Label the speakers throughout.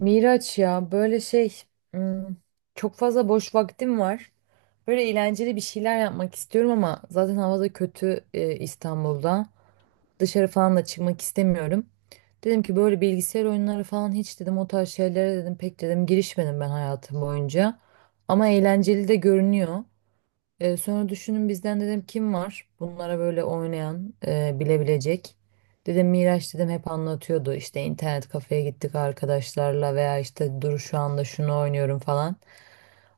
Speaker 1: Miraç ya böyle şey, hmm, çok fazla boş vaktim var. Böyle eğlenceli bir şeyler yapmak istiyorum ama zaten havada kötü İstanbul'da. Dışarı falan da çıkmak istemiyorum. Dedim ki böyle bilgisayar oyunları falan hiç dedim o tarz şeylere dedim pek dedim girişmedim ben hayatım boyunca. Ama eğlenceli de görünüyor. Sonra düşünün bizden dedim kim var bunlara böyle oynayan bilebilecek. Dedim Miraç dedim hep anlatıyordu işte internet kafeye gittik arkadaşlarla veya işte dur şu anda şunu oynuyorum falan.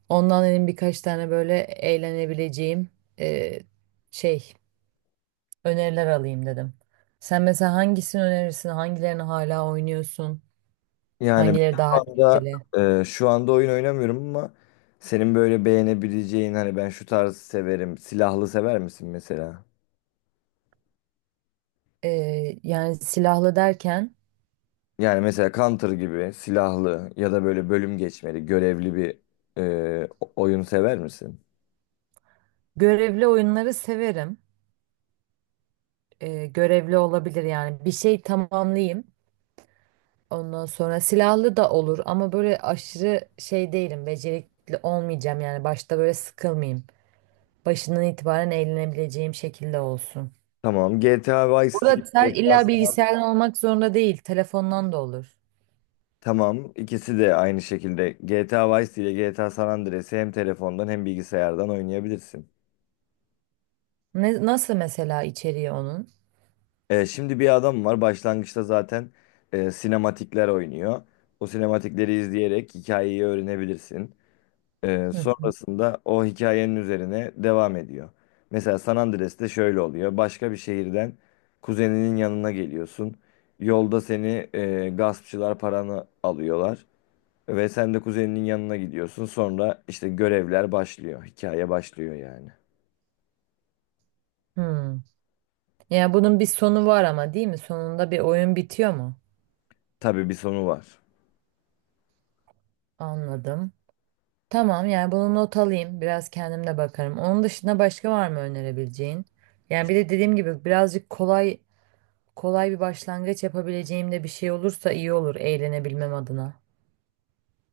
Speaker 1: Ondan dedim birkaç tane böyle eğlenebileceğim e, şey öneriler alayım dedim. Sen mesela hangisini önerirsin? Hangilerini hala oynuyorsun?
Speaker 2: Yani ben
Speaker 1: Hangileri daha
Speaker 2: şu anda
Speaker 1: etkili?
Speaker 2: şu anda oyun oynamıyorum ama senin böyle beğenebileceğin hani ben şu tarzı severim. Silahlı sever misin mesela?
Speaker 1: Yani silahlı derken
Speaker 2: Yani mesela Counter gibi silahlı ya da böyle bölüm geçmeli, görevli bir oyun sever misin?
Speaker 1: görevli oyunları severim. Görevli olabilir yani bir şey tamamlayayım, ondan sonra silahlı da olur ama böyle aşırı şey değilim, becerikli olmayacağım yani başta böyle sıkılmayayım, başından itibaren eğlenebileceğim şekilde olsun.
Speaker 2: Tamam. GTA Vice City,
Speaker 1: Burada illa
Speaker 2: GTA.
Speaker 1: bilgisayardan olmak zorunda değil, telefondan da olur.
Speaker 2: Tamam. ikisi de aynı şekilde. GTA Vice City ile GTA San Andreas'ı hem telefondan hem bilgisayardan oynayabilirsin.
Speaker 1: Ne, nasıl mesela içeriği onun?
Speaker 2: Şimdi bir adam var başlangıçta zaten sinematikler oynuyor. O sinematikleri izleyerek hikayeyi öğrenebilirsin.
Speaker 1: Hı hı.
Speaker 2: Sonrasında o hikayenin üzerine devam ediyor. Mesela San Andreas'te şöyle oluyor. Başka bir şehirden kuzeninin yanına geliyorsun. Yolda seni gaspçılar paranı alıyorlar. Ve sen de kuzeninin yanına gidiyorsun. Sonra işte görevler başlıyor. Hikaye başlıyor yani.
Speaker 1: Hmm. Yani bunun bir sonu var ama, değil mi? Sonunda bir oyun bitiyor mu?
Speaker 2: Tabii bir sonu var.
Speaker 1: Anladım. Tamam, yani bunu not alayım. Biraz kendim de bakarım. Onun dışında başka var mı önerebileceğin? Yani bir de dediğim gibi birazcık kolay kolay bir başlangıç yapabileceğim de bir şey olursa iyi olur eğlenebilmem adına.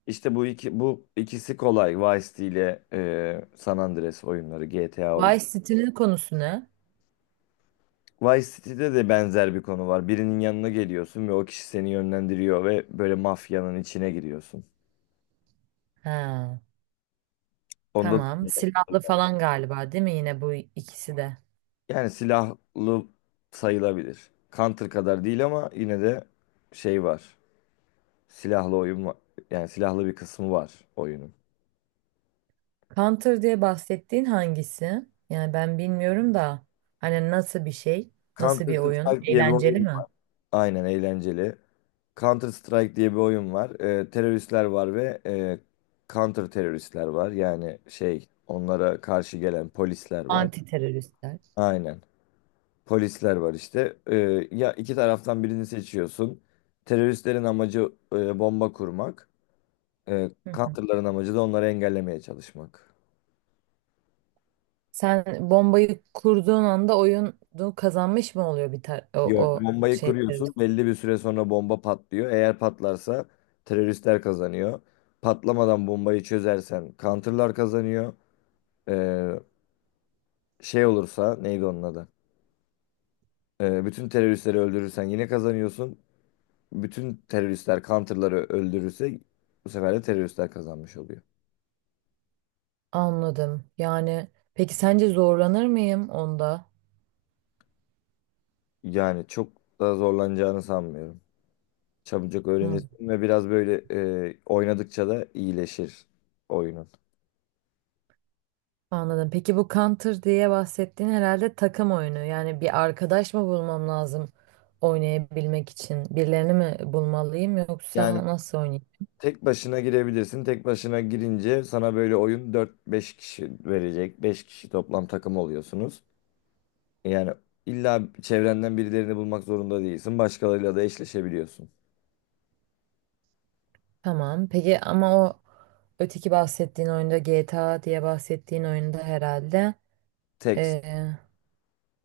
Speaker 2: İşte bu ikisi kolay. Vice City ile San Andreas oyunları, GTA oyunu.
Speaker 1: Vice City'nin konusu ne?
Speaker 2: Vice City'de de benzer bir konu var. Birinin yanına geliyorsun ve o kişi seni yönlendiriyor ve böyle mafyanın içine giriyorsun.
Speaker 1: Ha,
Speaker 2: Onda da
Speaker 1: tamam. Silahlı falan galiba, değil mi yine bu ikisi de?
Speaker 2: yani silahlı sayılabilir. Counter kadar değil ama yine de şey var. Silahlı oyun var. Yani silahlı bir kısmı var oyunun.
Speaker 1: Counter diye bahsettiğin hangisi? Yani ben bilmiyorum da hani nasıl bir şey? Nasıl
Speaker 2: Counter
Speaker 1: bir oyun?
Speaker 2: Strike diye bir
Speaker 1: Eğlenceli
Speaker 2: oyun.
Speaker 1: mi?
Speaker 2: Aynen, eğlenceli. Counter Strike diye bir oyun var. Teröristler var ve counter teröristler var. Yani şey onlara karşı gelen polisler var.
Speaker 1: Anti teröristler.
Speaker 2: Aynen. Polisler var işte. Ya iki taraftan birini seçiyorsun. Teröristlerin amacı bomba kurmak. Counter'ların amacı da onları engellemeye çalışmak.
Speaker 1: Sen bombayı kurduğun anda oyunu kazanmış mı oluyor bir tar o,
Speaker 2: Yok,
Speaker 1: o
Speaker 2: bombayı
Speaker 1: şey
Speaker 2: kuruyorsun.
Speaker 1: servis?
Speaker 2: Belli bir süre sonra bomba patlıyor. Eğer patlarsa teröristler kazanıyor. Patlamadan bombayı çözersen counter'lar kazanıyor. Ee, Şey olursa neydi onun adı? Bütün teröristleri öldürürsen yine kazanıyorsun. Bütün teröristler counter'ları öldürürse bu sefer de teröristler kazanmış oluyor.
Speaker 1: Anladım. Yani peki sence zorlanır mıyım onda?
Speaker 2: Yani çok da zorlanacağını sanmıyorum. Çabucak
Speaker 1: Hı,
Speaker 2: öğrenirsin ve biraz böyle oynadıkça da iyileşir oyunun.
Speaker 1: anladım. Peki bu Counter diye bahsettiğin herhalde takım oyunu. Yani bir arkadaş mı bulmam lazım oynayabilmek için? Birilerini mi bulmalıyım
Speaker 2: Yani
Speaker 1: yoksa nasıl oynayayım?
Speaker 2: tek başına girebilirsin. Tek başına girince sana böyle oyun dört beş kişi verecek. Beş kişi toplam takım oluyorsunuz. Yani illa çevrenden birilerini bulmak zorunda değilsin. Başkalarıyla da eşleşebiliyorsun.
Speaker 1: Tamam. Peki ama o öteki bahsettiğin oyunda, GTA diye bahsettiğin oyunda herhalde
Speaker 2: Tek
Speaker 1: ee,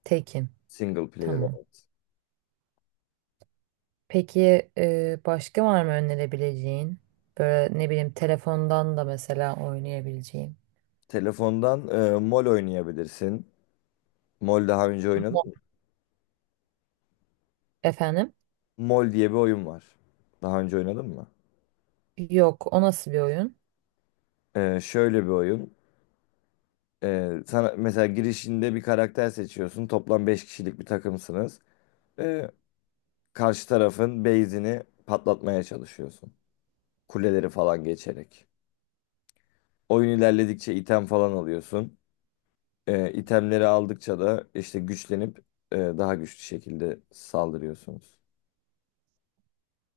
Speaker 1: tekim.
Speaker 2: single player.
Speaker 1: Tamam.
Speaker 2: Evet.
Speaker 1: Peki, başka var mı önerebileceğin? Böyle ne bileyim telefondan da mesela oynayabileceğim.
Speaker 2: Telefondan MOL oynayabilirsin. MOL daha önce oynadın
Speaker 1: Ama-
Speaker 2: mı?
Speaker 1: Efendim?
Speaker 2: MOL diye bir oyun var. Daha önce oynadın mı?
Speaker 1: Yok, o nasıl bir oyun?
Speaker 2: Şöyle bir oyun. Sana mesela girişinde bir karakter seçiyorsun. Toplam 5 kişilik bir takımsınız. E, Karşı tarafın base'ini patlatmaya çalışıyorsun. Kuleleri falan geçerek. Oyun ilerledikçe item falan alıyorsun. İtemleri aldıkça da işte güçlenip daha güçlü şekilde saldırıyorsunuz.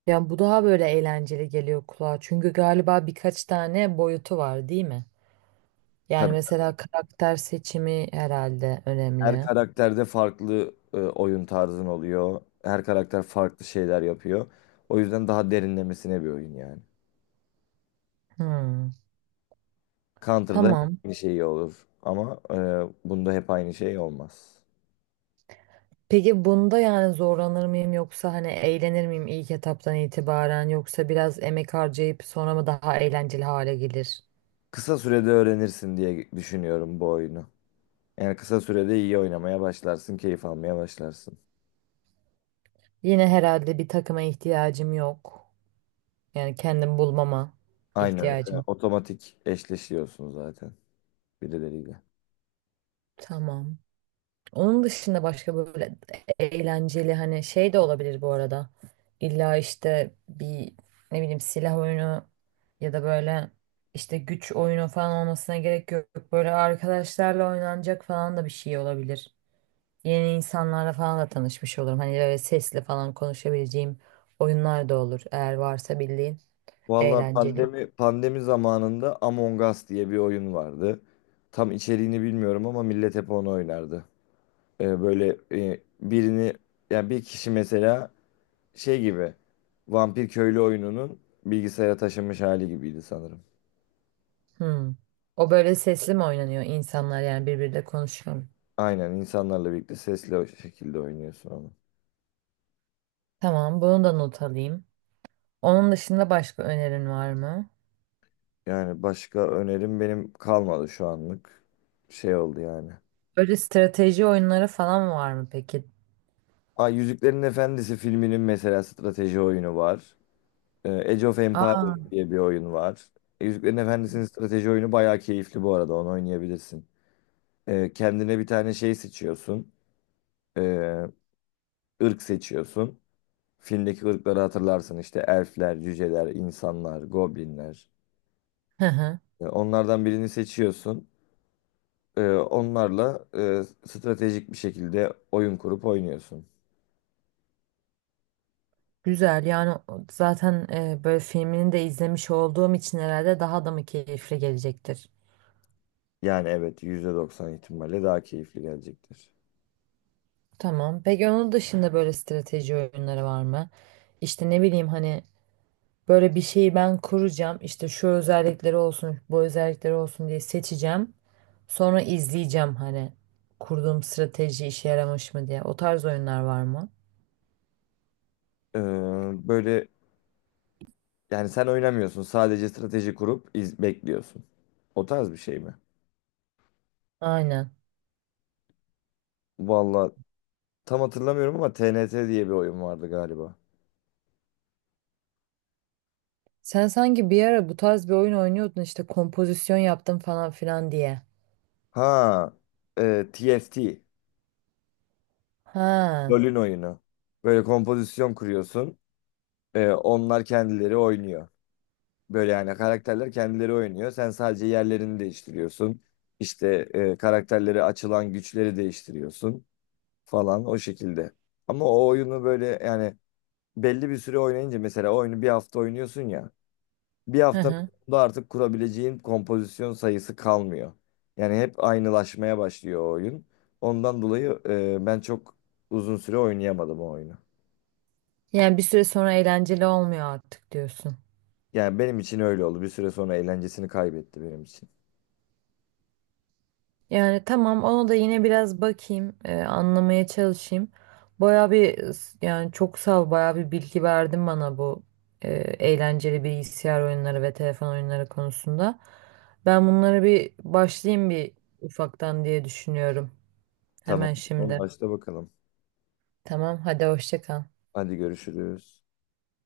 Speaker 1: Ya bu daha böyle eğlenceli geliyor kulağa. Çünkü galiba birkaç tane boyutu var, değil mi? Yani
Speaker 2: Tabii
Speaker 1: mesela karakter seçimi herhalde
Speaker 2: her
Speaker 1: önemli.
Speaker 2: karakterde farklı oyun tarzın oluyor. Her karakter farklı şeyler yapıyor. O yüzden daha derinlemesine bir oyun yani.
Speaker 1: Hmm,
Speaker 2: Counter'da hep
Speaker 1: tamam.
Speaker 2: aynı şey olur ama bunda hep aynı şey olmaz.
Speaker 1: Peki bunda yani zorlanır mıyım yoksa hani eğlenir miyim ilk etaptan itibaren, yoksa biraz emek harcayıp sonra mı daha eğlenceli hale gelir?
Speaker 2: Kısa sürede öğrenirsin diye düşünüyorum bu oyunu. Yani kısa sürede iyi oynamaya başlarsın, keyif almaya başlarsın.
Speaker 1: Yine herhalde bir takıma ihtiyacım yok. Yani kendim bulmama
Speaker 2: Aynen,
Speaker 1: ihtiyacım.
Speaker 2: otomatik eşleşiyorsun zaten birileriyle.
Speaker 1: Tamam. Onun dışında başka böyle eğlenceli hani şey de olabilir bu arada. İlla işte bir ne bileyim silah oyunu ya da böyle işte güç oyunu falan olmasına gerek yok. Böyle arkadaşlarla oynanacak falan da bir şey olabilir. Yeni insanlarla falan da tanışmış olurum. Hani böyle sesli falan konuşabileceğim oyunlar da olur, eğer varsa bildiğin
Speaker 2: Valla
Speaker 1: eğlenceli.
Speaker 2: pandemi zamanında Among Us diye bir oyun vardı. Tam içeriğini bilmiyorum ama millet hep onu oynardı. Böyle birini yani bir kişi mesela şey gibi vampir köylü oyununun bilgisayara taşınmış hali gibiydi sanırım.
Speaker 1: Hmm. O böyle sesli mi oynanıyor, insanlar yani birbiriyle konuşuyor mu?
Speaker 2: Aynen insanlarla birlikte sesli o şekilde oynuyorsun onu.
Speaker 1: Tamam, bunu da not alayım. Onun dışında başka önerin var mı?
Speaker 2: Yani başka önerim benim kalmadı şu anlık. Şey oldu yani.
Speaker 1: Böyle strateji oyunları falan var mı peki?
Speaker 2: Aa, Yüzüklerin Efendisi filminin mesela strateji oyunu var. Age of
Speaker 1: Aa,
Speaker 2: Empires diye bir oyun var. Yüzüklerin Efendisi'nin strateji oyunu bayağı keyifli bu arada. Onu oynayabilirsin. Kendine bir tane şey seçiyorsun. Ee, ırk seçiyorsun. Filmdeki ırkları hatırlarsın. İşte elfler, cüceler, insanlar, goblinler.
Speaker 1: hı hı.
Speaker 2: Onlardan birini seçiyorsun. Onlarla stratejik bir şekilde oyun kurup oynuyorsun.
Speaker 1: Güzel, yani zaten böyle filmini de izlemiş olduğum için herhalde daha da mı keyifli gelecektir?
Speaker 2: Yani evet %90 ihtimalle daha keyifli gelecektir.
Speaker 1: Tamam. Peki onun dışında böyle strateji oyunları var mı? İşte ne bileyim hani, böyle bir şeyi ben kuracağım. İşte şu özellikleri olsun, bu özellikleri olsun diye seçeceğim. Sonra izleyeceğim hani kurduğum strateji işe yaramış mı diye. O tarz oyunlar var mı?
Speaker 2: Ee, böyle Yani sen oynamıyorsun. Sadece strateji kurup iz bekliyorsun. O tarz bir şey mi?
Speaker 1: Aynen.
Speaker 2: Valla tam hatırlamıyorum ama TNT diye bir oyun vardı galiba.
Speaker 1: Sen sanki bir ara bu tarz bir oyun oynuyordun işte kompozisyon yaptım falan filan diye.
Speaker 2: Ha, TFT.
Speaker 1: Ha.
Speaker 2: LoL'ün oyunu. Böyle kompozisyon kuruyorsun. Onlar kendileri oynuyor. Böyle yani karakterler kendileri oynuyor. Sen sadece yerlerini değiştiriyorsun. İşte karakterleri açılan güçleri değiştiriyorsun falan o şekilde. Ama o oyunu böyle yani belli bir süre oynayınca mesela oyunu bir hafta oynuyorsun ya. Bir
Speaker 1: Hı
Speaker 2: haftanın
Speaker 1: hı.
Speaker 2: sonunda artık kurabileceğin kompozisyon sayısı kalmıyor. Yani hep aynılaşmaya başlıyor o oyun. Ondan dolayı ben çok uzun süre oynayamadım o oyunu.
Speaker 1: Yani bir süre sonra eğlenceli olmuyor artık diyorsun.
Speaker 2: Yani benim için öyle oldu. Bir süre sonra eğlencesini kaybetti benim için.
Speaker 1: Yani tamam, ona da yine biraz bakayım, anlamaya çalışayım. Baya bir yani çok sağ ol, baya bir bilgi verdin bana bu eğlenceli bilgisayar oyunları ve telefon oyunları konusunda. Ben bunlara bir başlayayım bir ufaktan diye düşünüyorum.
Speaker 2: Tamam.
Speaker 1: Hemen
Speaker 2: Tamam,
Speaker 1: şimdi.
Speaker 2: başla bakalım.
Speaker 1: Tamam, hadi hoşça kal.
Speaker 2: Hadi görüşürüz.